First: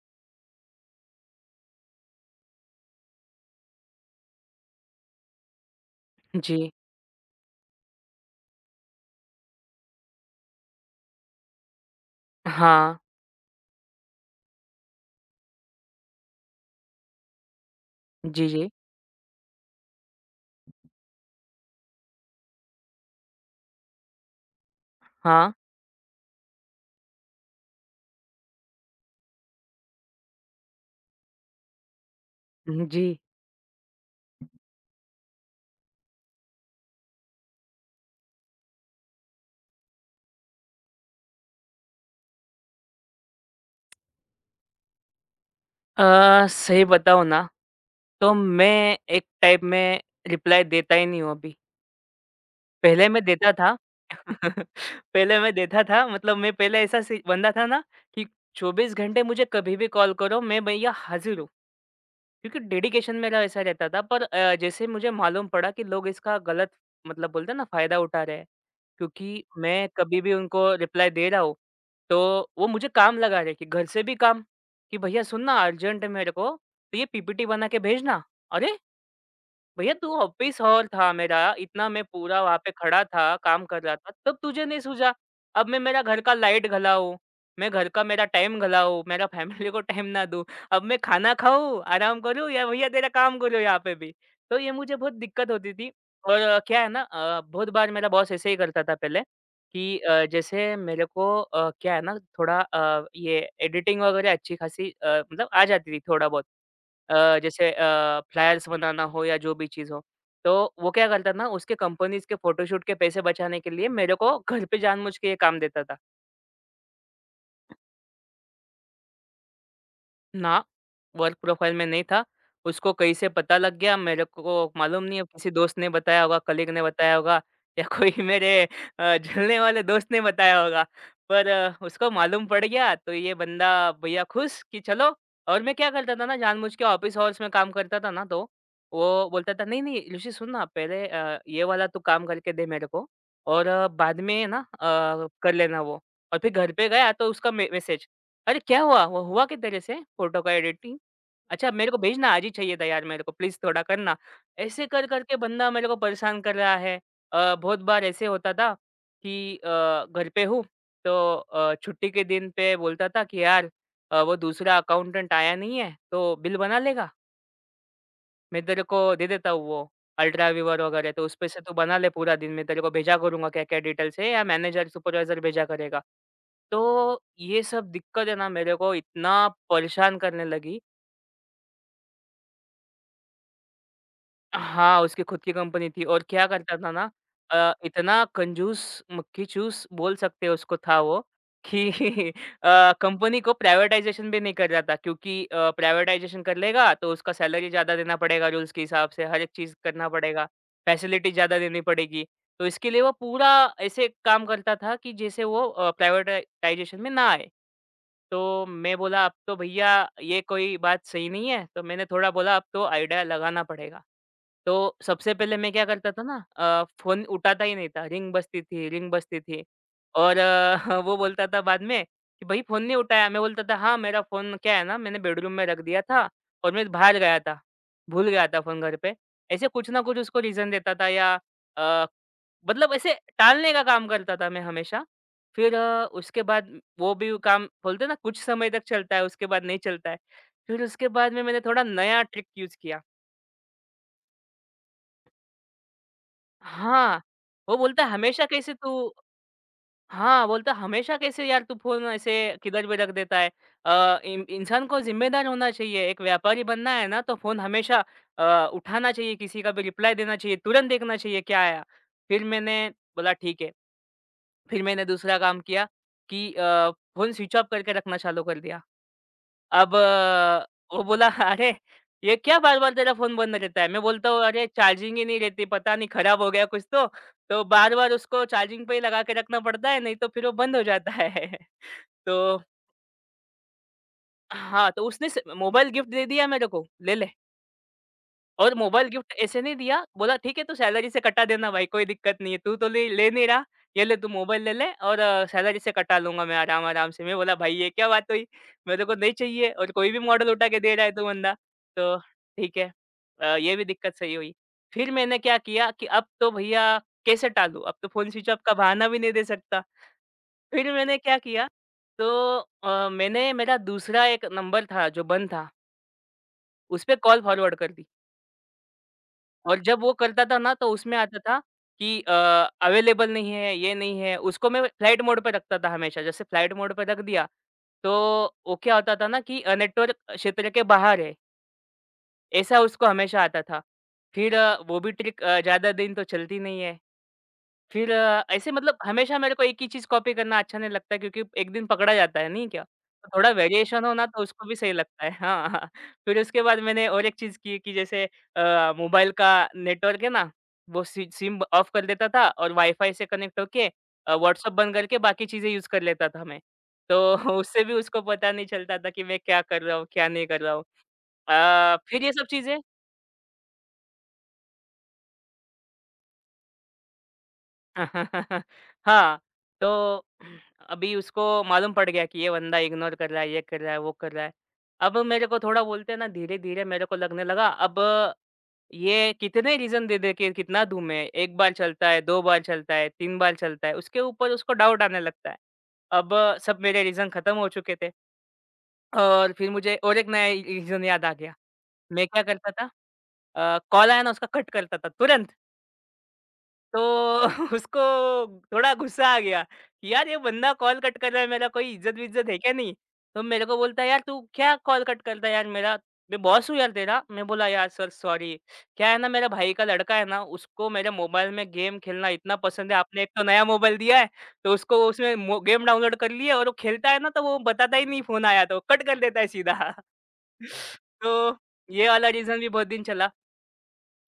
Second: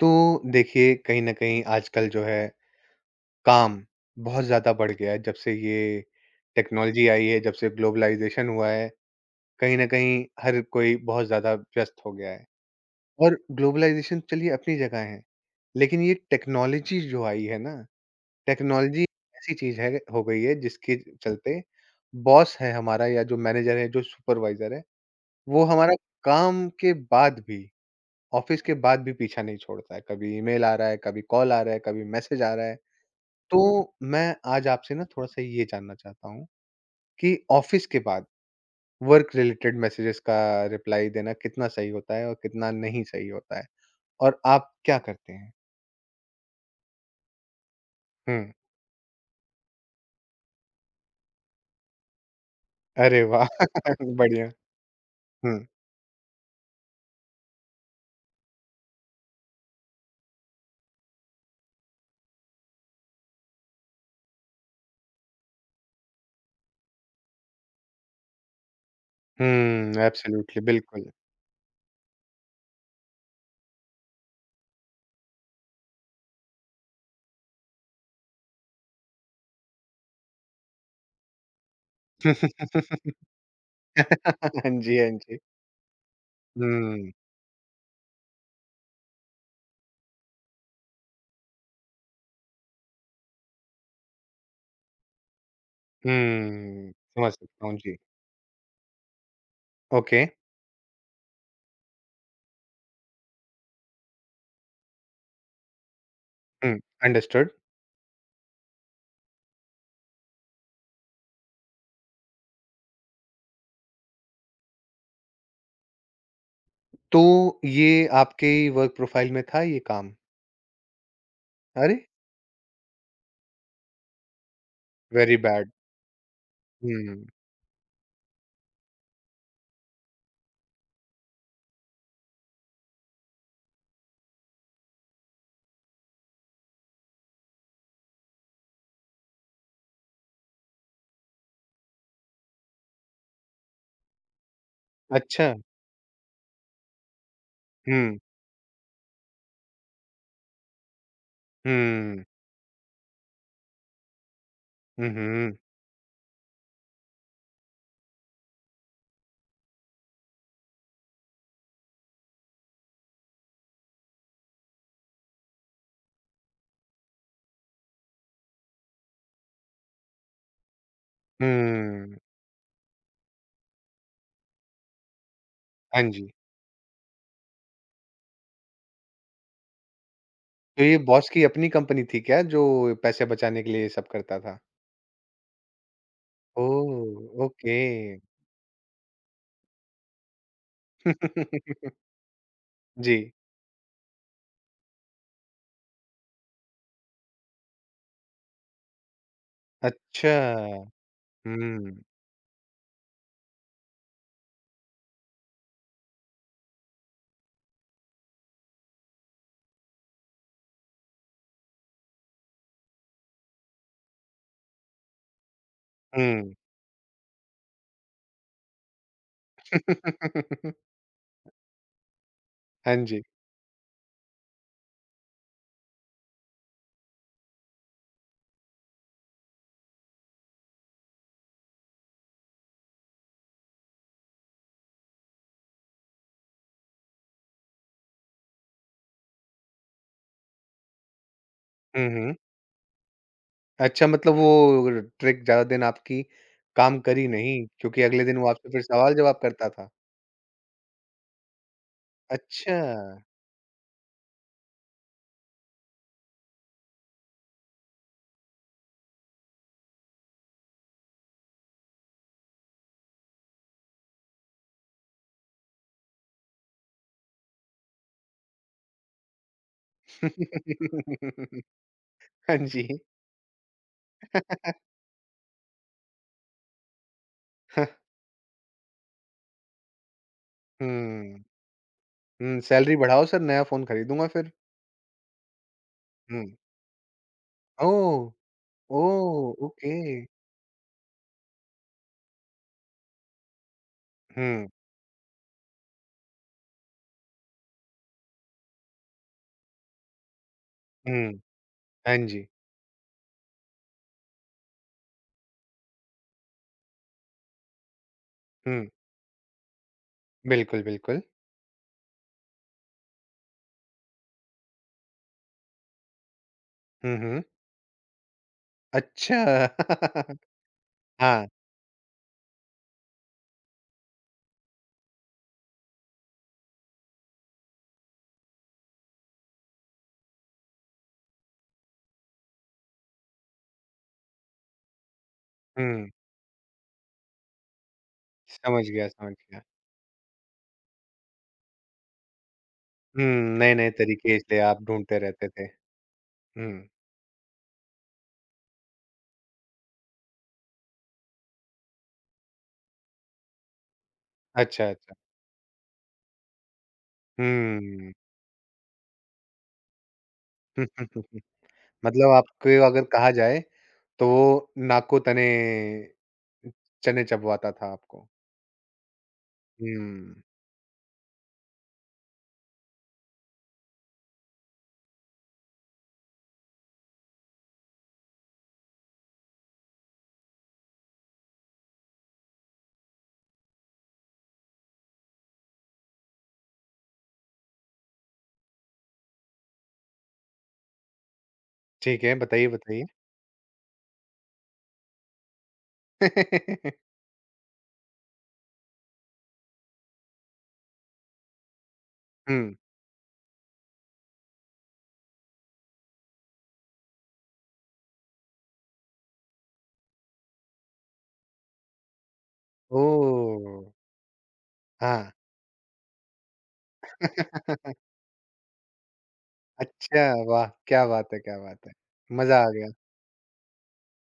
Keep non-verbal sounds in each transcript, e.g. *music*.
तो देखिए कहीं न कहीं आजकल जो है काम बहुत ज़्यादा बढ़ गया है जब से ये जी, टेक्नोलॉजी आई है, जब से ग्लोबलाइज़ेशन हुआ है, कहीं न कहीं हर कोई बहुत ज़्यादा व्यस्त हो गया है। हाँ। और ग्लोबलाइज़ेशन चलिए अपनी जगह है, लेकिन ये टेक्नोलॉजी जो आई है ना, जी, जी। टेक्नोलॉजी ऐसी चीज़ है हो गई है जिसके चलते बॉस है हमारा या जो मैनेजर है, जो सुपरवाइज़र है, हाँ। वो हमारा काम के बाद भी ऑफिस के बाद भी पीछा नहीं छोड़ता है, कभी ईमेल आ रहा है, कभी कॉल आ रहा है, कभी मैसेज आ रहा है। हुँ, जी। तो मैं आज आपसे ना थोड़ा-सा ये जानना चाहता हूँ कि ऑफिस के बाद वर्क रिलेटेड मैसेजेस का रिप्लाई देना कितना सही होता है और कितना नहीं सही होता है? और आप क्या करते हैं? सही बताऊँ ना, तो हुँ। मैं एक टाइप में रिप्लाई देता ही नहीं हूँ अभी। पहले अरे मैं वाह! देता था *laughs* बढ़िया। *laughs* पहले मैं हुँ, देता था मतलब मैं पहले ऐसा सी बंदा था ना कि 24 घंटे मुझे कभी भी कॉल करो, मैं भैया हाज़िर हूँ। क्योंकि डेडिकेशन मेरा ऐसा रहता था पर जैसे मुझे मालूम पड़ा कि लोग इसका गलत मतलब बोलते हैं ना फ़ायदा उठा रहे हैं, क्योंकि मैं हुँ, कभी भी एब्सोल्युटली, उनको बिल्कुल। रिप्लाई दे रहा हूँ, तो वो मुझे काम लगा रहे कि घर से भी काम, कि भैया सुन ना अर्जेंट है मेरे को, तो ये पीपीटी बना के भेजना। अरे! भैया तू ऑफिस हॉल था मेरा, इतना मैं पूरा वहाँ पे खड़ा *laughs* था, काम कर रहा था, तब तुझे हाँ नहीं जी, हाँ सूझा। जी। अब मैं मेरा घर का लाइट हुँ, घलाऊँ, मैं घर का मेरा टाइम घलाऊँ, मेरा फैमिली को टाइम ना दूँ। अब मैं खाना खाऊँ, आराम करूँ या भैया तेरा काम करूँ यहाँ पे भी। तो ये मुझे बहुत दिक्कत होती थी और क्या है हुँ, ना समझ सकता बहुत हूँ, बार जी। मेरा बॉस ऐसे ही करता था पहले। कि ओके, जैसे मेरे को क्या है ना थोड़ा ये एडिटिंग वगैरह अच्छी खासी मतलब आ जाती थी थोड़ा बहुत। हुँ, अंडरस्टूड। जैसे फ्लायर्स बनाना हो या जो भी चीज़ हो। तो वो क्या करता था ना उसके कंपनीज़ के फ़ोटोशूट के पैसे बचाने के लिए मेरे को घर पे जानबूझ के ये काम देता था। तो ये आपके वर्क प्रोफाइल में था ये काम? ना, वर्क प्रोफाइल में अरे! नहीं था। उसको कहीं से पता लग गया, मेरे को मालूम नहीं है वेरी किसी बैड। दोस्त ने बताया होगा, कलीग ने बताया हुँ, होगा या कोई *laughs* मेरे जलने वाले दोस्त ने बताया होगा। पर उसको मालूम पड़ गया तो ये बंदा भईया खुश कि चलो और मैं क्या करता था ना जानबूझ के ऑफ़िस आवर्स में काम करता था ना तो, वो बोलता था नहीं, नहीं ऋषि सुन ना पहले ये वाला तू काम करके दे मेरे को और बाद में ना अच्छा। कर लेना वो। और फिर घर पे गया तो उसका मे मैसेज, हुँ, अरे क्या हुआ? वो हुआ किधर से फ़ोटो का एडिटिंग? अच्छा मेरे को हुँ, भेजना आज ही चाहिए था यार मेरे को प्लीज़ थोड़ा करना। ऐसे कर कर के उहुँ, बंदा मेरे को परेशान कर रहा है। बहुत बार ऐसे होता था कि घर पे हूँ तो छुट्टी के दिन पे बोलता था कि यार वो दूसरा अकाउंटेंट आया नहीं है तो बिल बना लेगा? मैं तेरे को दे देता हूँ वो अल्ट्रा वीवर वगैरह तो उसपे से तू बना ले हुँ। पूरा दिन मैं तेरे को भेजा करूँगा क्या-क्या डिटेल्स है या मैनेजर सुपरवाइज़र भेजा हाँ करेगा। जी। तो ये सब दिक्कत है ना मेरे को इतना परेशान करने लगी। तो ये बॉस की अपनी कंपनी थी क्या जो पैसे बचाने के लिए ये सब करता था? हाँ, उसकी खुद की कंपनी थी और क्या करता था ओह! ना ओके। इतना कंजूस, मक्खी चूस बोल सकते हैं उसको था वो कि *laughs* *laughs* जी। कंपनी को प्राइवेटाइज़ेशन भी नहीं कर रहा था क्योंकि प्राइवेटाइज़ेशन कर लेगा तो उसका सैलरी ज़्यादा देना पड़ेगा रूल्स के हिसाब से, हर एक चीज़ करना पड़ेगा, अच्छा। फैसिलिटी ज़्यादा देनी हुँ, पड़ेगी। तो इसके लिए वो पूरा ऐसे काम करता था कि जैसे वो प्राइवेटाइजेशन में ना आए। तो मैं बोला अब तो भईया ये कोई बात सही नहीं है, तो मैंने थोड़ा बोला अब तो आइडिया लगाना पड़ेगा। तो सबसे पहले मैं क्या करता था ना हुँ। फ़ोन उठाता ही नहीं था, रिंग बजती थी और *laughs* *laughs* वो बोलता था बाद में कि भाई फ़ोन हाँ नहीं जी। उठाया, मैं बोलता था हाँ, मेरा फ़ोन क्या है ना मैंने बेडरूम में रख दिया था और मैं बाहर गया था, भूल गया था फ़ोन घर पे। ऐसे कुछ ना कुछ उसको रीज़न देता था या अ मतलब ऐसे टालने का काम करता था मैं हमेशा। फिर उसके बाद वो भी काम बोलते हैं ना कुछ समय तक चलता है, उसके बाद नहीं चलता है। फिर उसके बाद में मैंने थोड़ा हुँ, नया हुँ। ट्रिक यूज़ किया। अच्छा मतलब वो ट्रिक ज़्यादा दिन आपकी काम हाँ, करी नहीं वो क्योंकि बोलता है अगले दिन हमेशा वो आपसे कैसे फिर तू सवाल-जवाब करता था। हाँ, बोलता है हमेशा कैसे यार तू फ़ोन ऐसे अच्छा। किधर भी रख देता है। इन इंसान को ज़िम्मेदार होना चाहिए, एक व्यापारी बनना है ना तो फ़ोन हमेशा उठाना चाहिए, किसी का भी रिप्लाई देना चाहिए, तुरंत देखना चाहिए क्या आया। फिर मैंने बोला ठीक है। फिर मैंने दूसरा काम किया कि फ़ोन स्विच ऑफ करके रखना चालू कर दिया। अब वो बोला *laughs* *laughs* "अरे! ये हाँ क्या जी। बार-बार तेरा फ़ोन बंद रहता है?" मैं बोलता हूँ "अरे! चार्जिंग ही नहीं रहती, पता नहीं खराब हो गया कुछ तो बार-बार *laughs* उसको चार्जिंग पे ही लगा के रखना पड़ता है, नहीं तो फिर वो बंद हो जाता है।" हुँ, *laughs* तो हुँ, सैलरी बढ़ाओ सर नया फ़ोन खरीदूँगा फिर। हाँ, तो उसने स मोबाइल गिफ्ट दे हुँ। दिया मेरे को, "ले ले।" ओह! और मोबाइल गिफ्ट ओह! ऐसे नहीं ओके। दिया, बोला ठीक है तू सैलरी से कटा देना भाई कोई दिक्कत नहीं है, तू तो ले ले नहीं रहा, ये ले तू मोबाइल हुँ, ले ले और सैलरी से कटा लूँगा मैं आराम-आराम से। मैं बोला भाई ये क्या बात हुई? मेरे को नहीं चाहिए और कोई भी मॉडल उठा के दे रहा है तू हुँ, बंदा, हाँ तो जी। ठीक है। ये भी दिक्कत सही हुई। फिर मैंने क्या किया कि अब तो भईया कैसे टालूँ? अब तो फ़ोन स्विच ऑफ का हुँ, बहाना भी नहीं दे सकता। बिल्कुल, फिर मैंने बिल्कुल। क्या किया, तो मैंने मेरा दूसरा एक नंबर था जो बंद था, उस हुँ, पे कॉल हुँ। फॉरवर्ड कर दी। अच्छा। और जब वो *laughs* करता था ना तो उसमें आता हाँ। था कि अवेलेबल नहीं है, ये नहीं है। उसको मैं फ्लाइट मोड पे रखता था हमेशा। जैसे फ्लाइट मोड पे रख दिया, तो वो क्या होता था ना कि नेटवर्क क्षेत्र के बाहर है, ऐसा उसको हमेशा आता था। फिर वो भी ट्रिक ज़्यादा हुँ, दिन तो चलती नहीं है। फिर ऐसे समझ मतलब गया, समझ हमेशा मेरे गया। को एक ही चीज़ कॉपी करना अच्छा नहीं लगता क्योंकि एक दिन पकड़ा जाता है, नहीं क्या? तो थोड़ा नए-नए वेरिएशन हो ना तरीके तो इसलिए उसको भी आप सही ढूँढते लगता है। रहते थे। हाँ, हाँ। फिर उसके बाद हुँ, मैंने और एक चीज़ की कि जैसे मोबाइल का नेटवर्क है ना, वो सि सिम ऑफ कर देता था और वाईफ़ाई से कनेक्ट होके व्हाट्सएप अच्छा, बंद अच्छा। करके बाकी चीज़ें यूज़ कर लेता था मैं। तो *laughs* उससे भी हुँ। उसको पता नहीं चलता था कि मैं क्या कर रहा हूँ, क्या नहीं कर रहा हूँ। *laughs* फिर ये मतलब सब आपको चीज़ें अगर कहा जाए, तो वो नाको तने चने चबवाता था आपको। *laughs* हाँ, तो हुँ, *clears throat* अभी उसको मालूम पड़ गया कि ये बंदा इग्नोर कर रहा है, ये कर रहा है, वो कर रहा है। अब मेरे को थोड़ा बोलते हैं ना धीरे-धीरे मेरे को लगने लगा अब ये कितने रीज़न दे दे के कितना दूँ मैं? एक बार चलता है, दो बार चलता है, तीन बार चलता है, उसके ऊपर उसको डाउट आने लगता है। अब सब मेरे रीज़न खत्म हो चुके थे और फिर मुझे और एक नया रीज़न याद आ गया। ठीक मैं है, क्या बताइए, करता था बताइए? कॉल आया ना उसका कट करता था तुरंत। तो *laughs* *laughs* उसको थोड़ा गुस्सा आ गया कि यार ये बंदा कॉल कट कर रहा है मेरा कोई इज्जत-विज्जत है क्या हुँ, नहीं? तो मेरे को बोलता है यार तू क्या कॉल कट करता है यार मेरा? मैं बॉस हूँ यार तेरा। मैं बोला यार सर सॉरी। क्या है ना मेरा भाई का लड़का है ना उसको मेरे मोबाइल में गेम खेलना इतना पसंद है। आपने एक तो नया ओह! मोबाइल दिया है तो उसको हाँ। उसमें मो गेम डाउनलोड कर ली है और वो खेलता है ना तो वो बताता *laughs* ही नहीं फ़ोन आया तो कट कर देता है सीधा। अच्छा, वाह! *laughs* क्या बात है, तो क्या बात है! ये वाला मज़ा रीज़न आ भी बहुत गया। दिन चला।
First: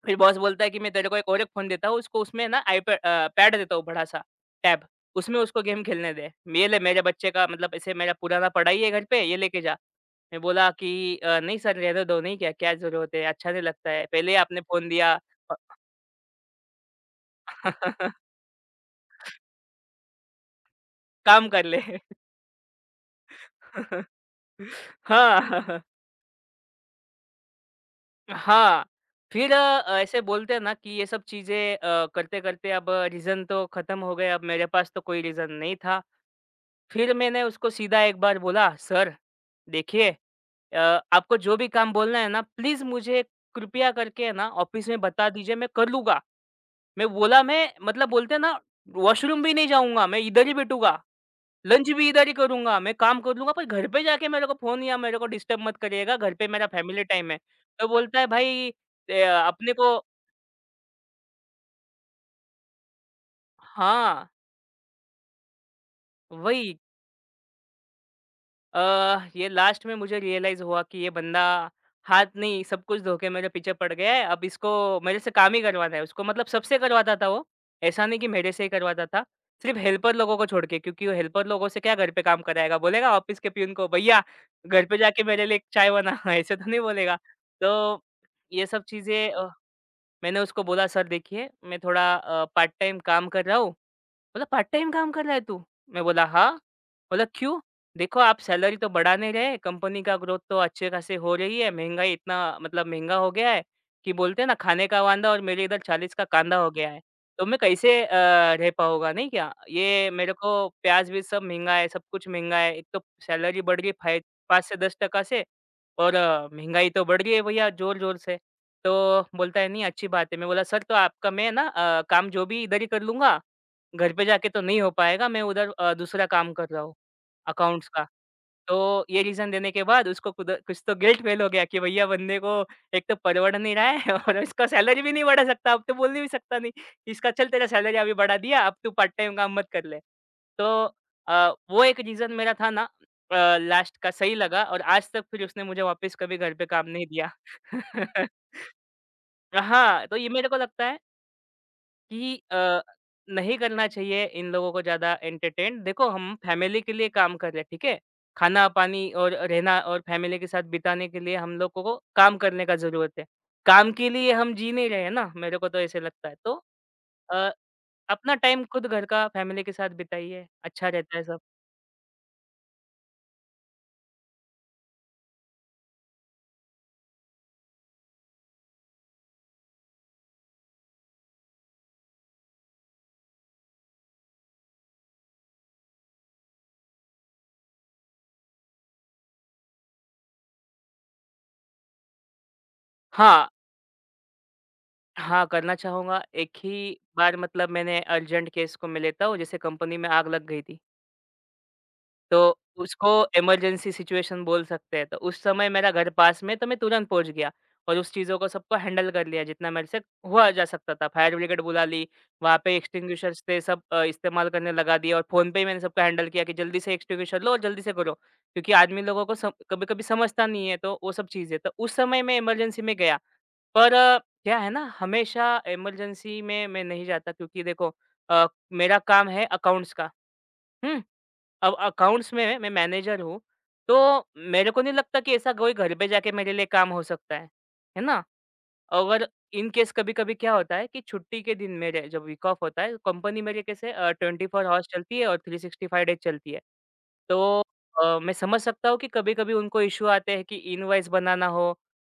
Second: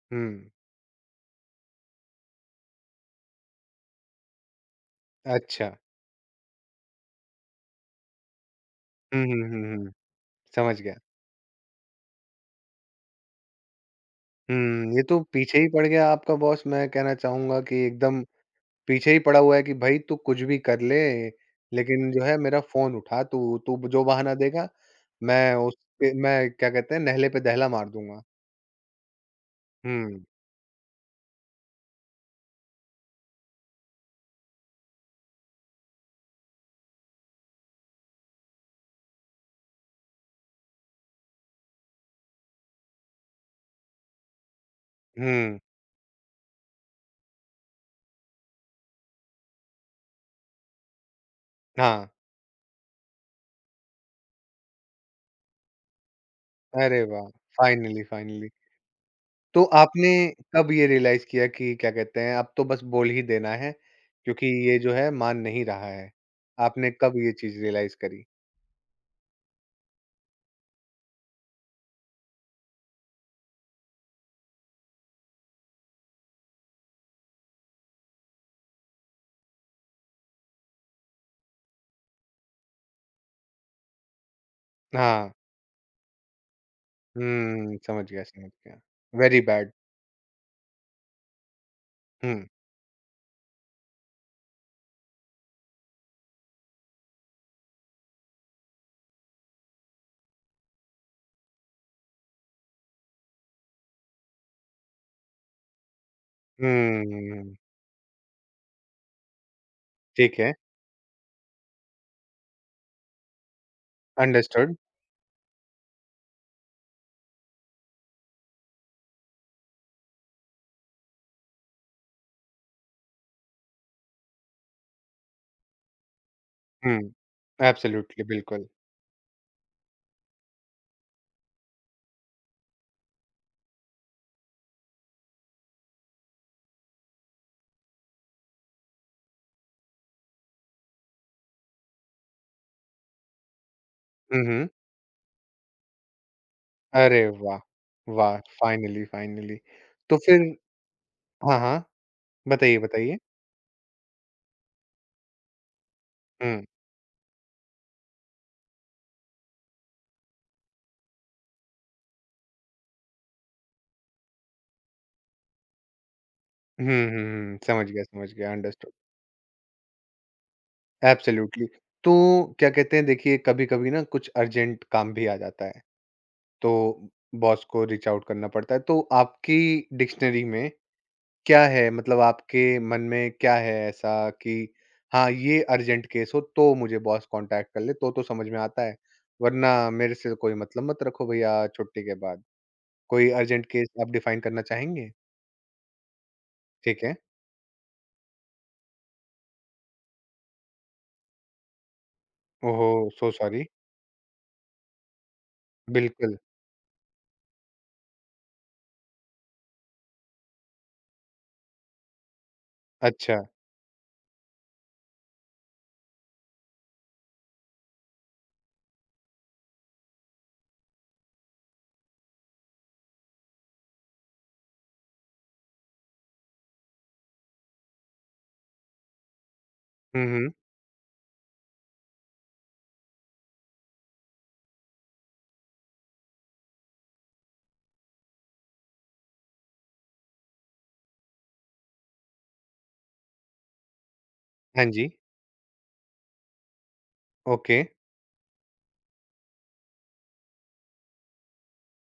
फिर बॉस हुँ, बोलता है कि मैं तेरे को एक और एक फ़ोन देता हूँ, उसको उसमें ना पैड देता हूँ बड़ा-सा, टैब, उसमें उसको अच्छा। गेम खेलने दे। ये ले मेरे बच्चे का मतलब ऐसे मेरा पुराना पड़ा ही है घर पे, हुँ, ये हुँ, लेके हुँ, जा। हुँ, मैं बोला समझ गया। कि "नहीं सर रहने दो, नहीं क्या क्या ज़रूरत है, अच्छा नहीं लगता है, पहले ही आपने फ़ोन ये तो दिया, पीछे ही पड़ गया आपका बॉस, मैं कहना चाहूँगा कि एकदम *laughs* पीछे ही पड़ा हुआ है कि भई तू कुछ भी कर ले, काम कर ले।" लेकिन जो है मेरा फ़ोन उठा तू, तू जो *laughs* बहाना देगा, मैं हाँ, *laughs* उसके मैं क्या कहते हैं, नेहले पे दहला मार दूँगा। हाँ। फिर ऐसे हुँ, बोलते हैं ना कि ये सब चीज़ें करते-करते अब रीज़न तो खत्म हो गए, अब मेरे पास तो कोई रीज़न नहीं था। फिर मैंने उसको सीधा एक बार बोला, "सर, देखिए अ, आपको जो भी काम बोलना है ना, प्लीज़ मुझे कृपया करके है ना ऑफिस में बता दीजिए, हुँ, मैं कर लूँगा। मैं बोला मैं मतलब बोलते हैं ना वॉशरूम भी नहीं जाऊँगा, मैं इधर ही बैठूँगा, लंच हाँ। भी इधर ही करूँगा, मैं काम कर लूँगा, पर घर पे जाके मेरे को फ़ोन या मेरे को डिस्टर्ब मत करिएगा, घर पे मेरा अरे फैमिली वाह! टाइम है।" तो फाइनली, बोलता है, फाइनली। "भाई ए, तो अपने को" आपने कब ये रियलाइज़ किया कि क्या कहते हैं, अब तो बस बोल ही देना है, हाँ, क्योंकि ये जो है मान नहीं रहा है? वही। आपने कब ये चीज़ रियलाइज़ करी? अ, ये लास्ट में मुझे रियलाइज़ हुआ कि ये बंदा हाथ नहीं सब कुछ धो के मेरे पीछे पड़ गया है। अब इसको मेरे से काम ही करवाना है। उसको मतलब सबसे करवाता था वो, ऐसा नहीं कि मेरे से ही करवाता था। सिर्फ़ हेल्पर लोगों को छोड़ के क्योंकि वो हेल्पर लोगों से क्या घर पे काम कराएगा? बोलेगा ऑफिस के पियून को, "भैया घर पे जाके हाँ। मेरे लिए एक चाय बना।" *laughs* ऐसे तो नहीं बोलेगा। तो समझ गया, समझ ये गया। सब चीज़ें वेरी बैड। मैंने उसको बोला, "सर देखिए मैं थोड़ा हुँ। पार्ट टाइम काम कर रहा हूँ।" बोला, "पार्ट टाइम काम कर रहा है तू?" मैं बोला, "हाँ।" बोला, "क्यों?" "देखो आप सैलरी तो बढ़ा नहीं रहे, कंपनी का ग्रोथ तो अच्छे खासे हो रही है, महँगाई इतना मतलब महँगा हो गया है कि बोलते हैं ना खाने का वांदा और मेरे इधर 40 का कांदा हो गया है। तो हुँ, मैं कैसे रह पाऊँगा नहीं क्या? ये मेरे ठीक है। को प्याज़-व्याज़ सब महँगा है, सब कुछ महँगा है। एक तो सैलरी बढ़ रही है फाइ 5 अंडरस्टूड। से 10 टका से और महँगाई तो बढ़ रही है भैया ज़ोर-ज़ोर से।" तो बोलता है, "नहीं अच्छी बात है।" मैं बोला, "सर तो आपका मैं ना काम जो भी इधर ही कर लूँगा, घर पे जाके तो नहीं हो पाएगा, मैं उधर दूसरा काम कर रहा हुँ। हूँ, अकाउंट्स का।" एब्सोल्युटली, बिल्कुल। तो ये रीज़न देने के बाद उसको खुद कुछ तो गिल्ट फ़ील हो गया कि भैया बंदे को एक तो परवड़ नहीं रहा है *laughs* और इसका सैलरी भी नहीं बढ़ा सकता, अब तो बोल नहीं भी सकता नहीं, इसका चल तेरा सैलरी अभी बढ़ा दिया, अब तू पार्ट टाइम काम मत कर ले। तो वो एक रीज़न मेरा था ना लास्ट का सही हुँ, लगा हुँ। और आज तक फिर उसने मुझे वापस कभी घर पे काम नहीं अरे दिया। वाह! *laughs* वाह! Finally, finally. हाँ, तो तो ये मेरे फिर को लगता है हाँ, हाँ। कि बताइए, बताइए। नहीं करना चाहिए इन लोगों को ज़्यादा एंटरटेन। देखो हम हुँ। फैमिली के लिए काम कर रहे हैं, ठीक है? खाना-पानी और रहना और फैमिली के साथ बिताने के लिए हम लोगों को काम करने का ज़रूरत है। काम के लिए हम जी नहीं रहे हैं ना, मेरे को तो ऐसे लगता है। तो हुँ, हुँ, अ, हुँ। समझ गया, समझ अपना गया। टाइम खुद अंडरस्टूड। घर का फैमिली के साथ बिताइए, अच्छा रहता है सब। एब्सोल्युटली। तो क्या कहते हैं देखिए कभी-कभी ना कुछ अर्जेंट काम भी आ जाता है, तो बॉस को रीच आउट करना पड़ता है। तो आपकी डिक्शनरी में क्या है मतलब आपके मन में क्या है ऐसा कि हाँ, ये अर्जेंट केस हो तो मुझे बॉस कॉन्टैक्ट कर ले तो समझ में आता है, वरना मेरे से कोई मतलब मत रखो भैया छुट्टी के बाद। कोई हाँ, अर्जेंट केस आप डिफाइन करना चाहेंगे? हाँ, करना चाहूँगा। एक ही ठीक है। बार मतलब मैंने अर्जेंट केस को मैं लेता हूँ, जैसे कंपनी में आग लग गई थी। तो ओह! उसको सो सॉरी। इमरजेंसी सिचुएशन बोल सकते हैं। तो उस समय मेरा घर बिल्कुल। पास में, तो मैं तुरंत पहुँच गया और उस चीज़ों को सबको हैंडल कर लिया जितना मेरे से हुआ जा सकता था। फायर ब्रिगेड बुला ली, वहाँ पे अच्छा। एक्सटिंग्विशर्स थे सब इस्तेमाल करने लगा दिए और फ़ोन पे ही मैंने सबको हैंडल किया कि जल्दी से एक्सटिंग्विशर लो और जल्दी से करो। क्योंकि आदमी लोगों को सम कभी-कभी समझता नहीं है तो वो सब चीज़ें। तो उस समय मैं इमरजेंसी में गया। पर क्या है ना हमेशा इमरजेंसी में मैं नहीं जाता क्योंकि देखो अ, मेरा काम है अकाउंट्स का, हुँ, हुँ। हुँ? अब अकाउंट्स में मैं मैनेजर हूँ, तो मेरे को नहीं लगता कि ऐसा कोई घर पे जाके मेरे लिए काम हो सकता है ना? अगर इन केस कभी-कभी क्या होता है कि छुट्टी के दिन मेरे जब वीक ऑफ होता है, कंपनी मेरी कैसे 24 हाँ हॉर्स जी। चलती है और 365 डेज़ चलती है। तो ओके। मैं समझ सकता हूँ कि कभी-कभी उनको इश्यू आते हैं कि इनवॉइस बनाना हो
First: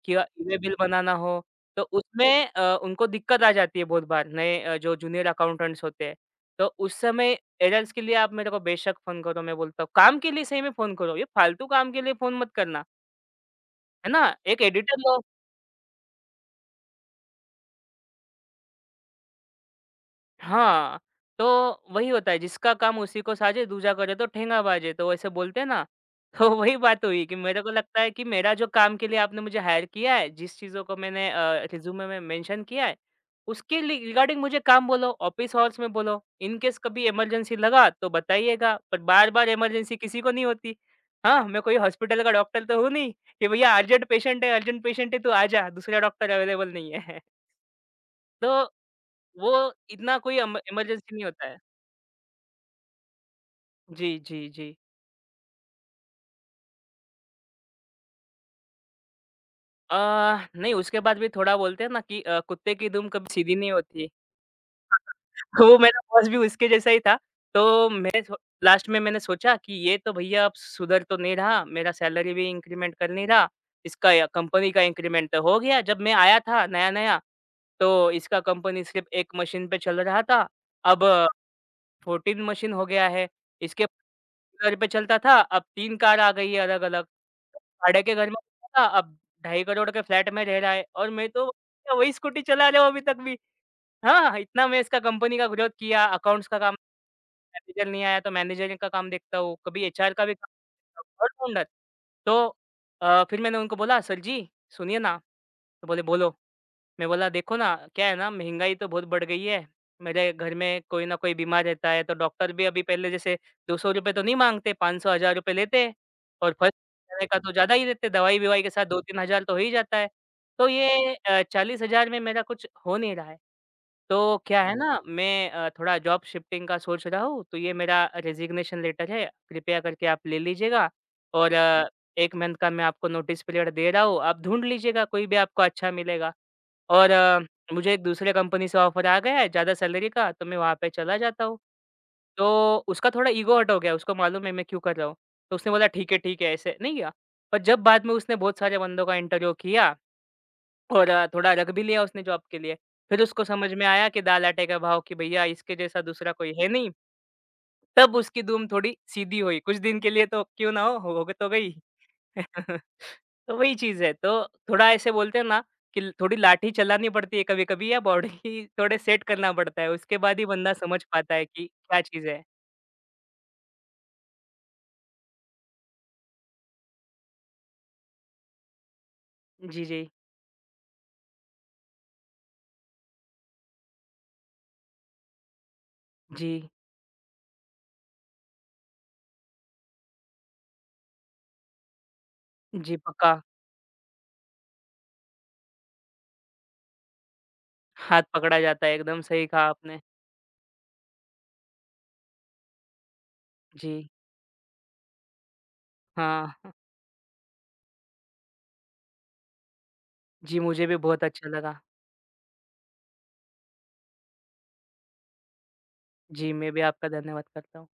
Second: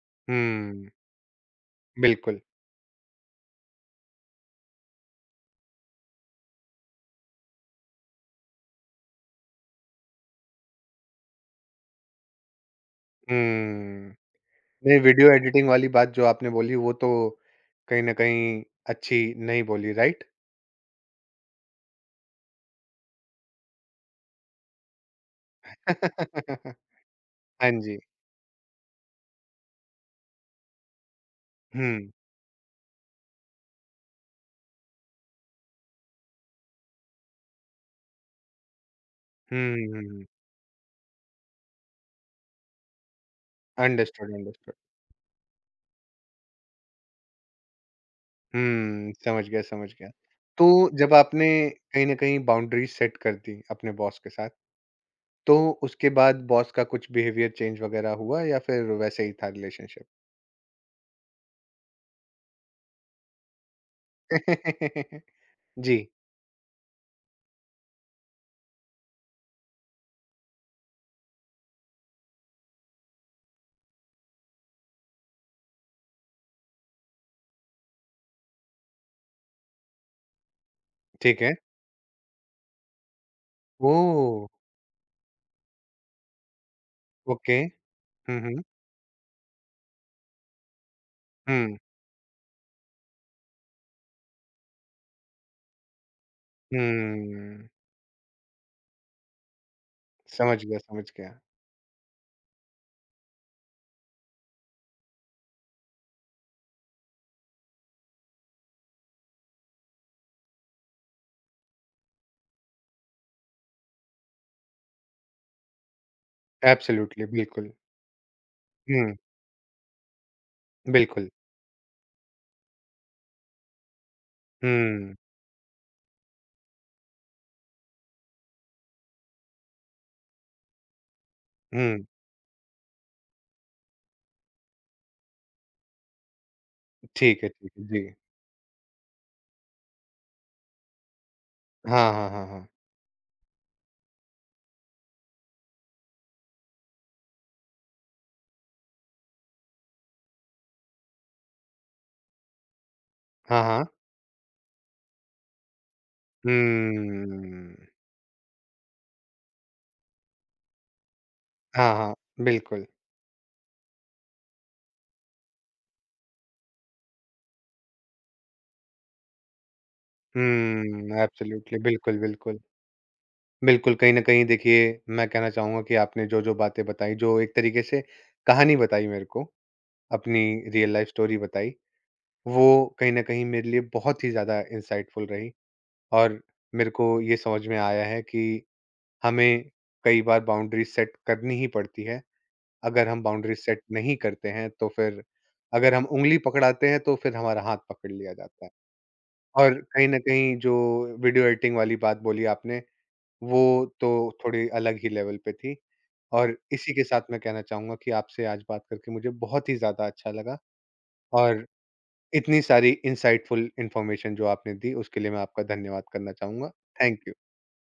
या ई-वे बिल हुँ, बनाना हो, तो बिल्कुल। उसमें उनको दिक्कत आ जाती है बहुत बार नए जो जूनियर अकाउंटेंट्स होते हैं। तो उस समय एरर्स के लिए आप मेरे को बेशक फ़ोन करो मैं बोलता हूँ, काम के लिए सही में फ़ोन करो, ये फालतू काम के लिए फ़ोन मत करना, हम्म। है ना? एक एडिटर नहीं लो। वीडियो एडिटिंग वाली बात जो आपने बोली वो तो कहीं न कहीं अच्छी नहीं बोली, राइट? हाँ, तो वही होता है जिसका काम उसी को साजे दूजा करे तो ठेंगा बाजे तो वैसे बोलते हैं ना, *laughs* तो वही *laughs* बात हुई कि मेरे हाँ को जी। लगता है कि मेरा जो काम के लिए आपने मुझे हायर किया है, जिस चीज़ों को मैंने रिज़्यूमे हुँ, में मेंशन किया है, उसके लि रिगार्डिंग मुझे काम बोलो, ऑफ़िस आवर्स में बोलो, इन केस कभी इमरजेंसी लगा तो बताइएगा, पर बार-बार हुँ, इमरजेंसी हुँ, किसी हुँ। को नहीं होती। हाँ, मैं कोई हॉस्पिटल का डॉक्टर तो हूँ नहीं कि भैया अंडरस्टूड, अंडरस्टूड। अर्जेंट पेशेंट है तू आ जा, दूसरा डॉक्टर अवेलेबल नहीं है। *laughs* तो समझ वो गया, समझ गया। इतना कोई इम तो जब इमरजेंसी नहीं आपने होता है। कहीं न कहीं बाउंड्रीज़ सेट कर दी अपने जी, बॉस के जी, साथ, जी। तो उसके बाद बॉस का कुछ बिहेवियर चेंज वगैरह हुआ या फिर वैसे ही था रिलेशनशिप? नहीं उसके बाद भी थोड़ा बोलते हैं ना कि कुत्ते की दुम कभी सीधी नहीं होती। *laughs* *laughs* तो जी, मेरा बॉस भी उसके जैसा ही था। तो मैं सो लास्ट में मैंने सोचा कि ये तो भईया अब सुधर तो नहीं रहा, मेरा सैलरी भी इंक्रीमेंट कर नहीं रहा, इसका या कंपनी का इंक्रीमेंट तो हो गया जब मैं आया था नया-नया, तो इसका कंपनी सिर्फ़ 1 मशीन पे चल रहा था, अब ठीक है। 14 मशीन हो गया है। इसके ओह! पे चलता था, अब 3 कार आ गई है अलग-अलग। ओके। भाड़े के घर में हुँ, हुँ। था, अब 2.5 करोड़ के फ्लैट में रह रहा है और मैं तो हुँ, क्या वही स्कूटी चला रहा हूँ अभी तक भी। हाँ, हाँ, इतना मैं इसका कंपनी का ग्रोथ किया, अकाउंट्स का काम हुँ। मैनेजर नहीं आया तो मैनेजरिंग का काम देखता हूँ, कभी एचआर का भी काम समझ गया, देखता समझ हूँ, गया। ऑलराउंडर। तो फिर मैंने उनको बोला, "सर जी सुनिए ना।" तो बोले, "बोलो।" मैं बोला, "देखो ना क्या है ना महंगाई तो बहुत बढ़ गई है। मेरे घर में कोई ना कोई बीमार रहता है तो डॉक्टर भी अभी पहले जैसे ₹200 तो नहीं माँगते, 500 हज़ार रुपए लेते हैं और फर्स्ट एब्सोल्युटली, जाने का तो बिल्कुल। ज़्यादा ही लेते हैं, दवाई-ववाई के साथ हुँ, 2-3 हज़ार तो हो ही जाता है। तो ये बिल्कुल। 40 हज़ार में मेरा कुछ हो नहीं रहा है। तो क्या है हुँ। ना हुँ, मैं थोड़ा जॉब शिफ्टिंग का सोच रहा हूँ, तो ये मेरा रेज़िग्नेशन लेटर है, कृपया करके आप ले लीजिएगा।" और हुँ। हुँ, 1 मंथ का मैं आपको नोटिस पीरियड दे रहा हूँ, आप ढूँढ लीजिएगा कोई भी आपको अच्छा मिलेगा। और ठीक है, मुझे एक जी। दूसरे कंपनी से ऑफ़र आ गया है ज़्यादा सैलरी का, तो मैं वहाँ पे चला जाता हूँ। हाँ, हाँ, हाँ, हाँ। तो उसका थोड़ा ईगो हर्ट हो गया, उसको मालूम है मैं क्यों कर रहा हूँ, तो उसने बोला, "ठीक है, ठीक है," ऐसे नहीं किया। पर जब बाद में उसने बहुत सारे बंदों का इंटरव्यू किया और थोड़ा रख भी लिया उसने जॉब के लिए। फिर उसको हाँ, समझ हाँ। में आया कि दाल आटे का भाव कि भैया इसके जैसा दूसरा कोई है नहीं। हम्म, तब उसकी धूम थोड़ी सीधी हुई। कुछ दिन के लिए तो क्यों ना हो गई तो गई। हाँ, हाँ, बिल्कुल। *laughs* तो वही चीज़ है। तो थोड़ा ऐसे बोलते हैं ना कि थोड़ी लाठी चलानी पड़ती है कभी-कभी या बॉडी *laughs* थोड़े सेट करना पड़ता है। उसके बाद ही बंदा समझ पाता है कि एब्सोल्युटली, क्या बिल्कुल, चीज़ है। बिल्कुल। बिल्कुल, कहीं न कहीं देखिए, मैं कहना चाहूँगा कि आपने जो-जो बातें बताई, जो एक तरीके से कहानी बताई मेरे को, जी, जी। अपनी रियल लाइफ़ स्टोरी बताई, वो कहीं न कहीं मेरे लिए बहुत ही ज़्यादा इंसाइटफुल रही और जी। मेरे को ये समझ में आया है कि हमें कई बार बाउंड्रीज़ सेट करनी ही पड़ती है। जी, अगर हम पक्का। बाउंड्री सेट नहीं करते हैं तो फिर अगर हम उंगली पकड़ाते हैं तो फिर हमारा हाथ पकड़ हाथ लिया पकड़ा जाता है। जाता है। एकदम सही कहा और आपने। कहीं न कहीं जो वीडियो एडिटिंग वाली बात बोली आपने, वो जी। तो थोड़ी अलग ही लेवल पे थी। और हाँ। इसी के साथ मैं कहना चाहूँगा कि आपसे आज बात करके मुझे बहुत ही ज़्यादा अच्छा लगा जी, मुझे भी बहुत अच्छा और लगा। इतनी सारी इनसाइटफुल इन्फॉर्मेशन जो आपने दी उसके लिए मैं आपका धन्यवाद करना जी, चाहूँगा। मैं भी आपका थैंक यू। धन्यवाद करता हूँ।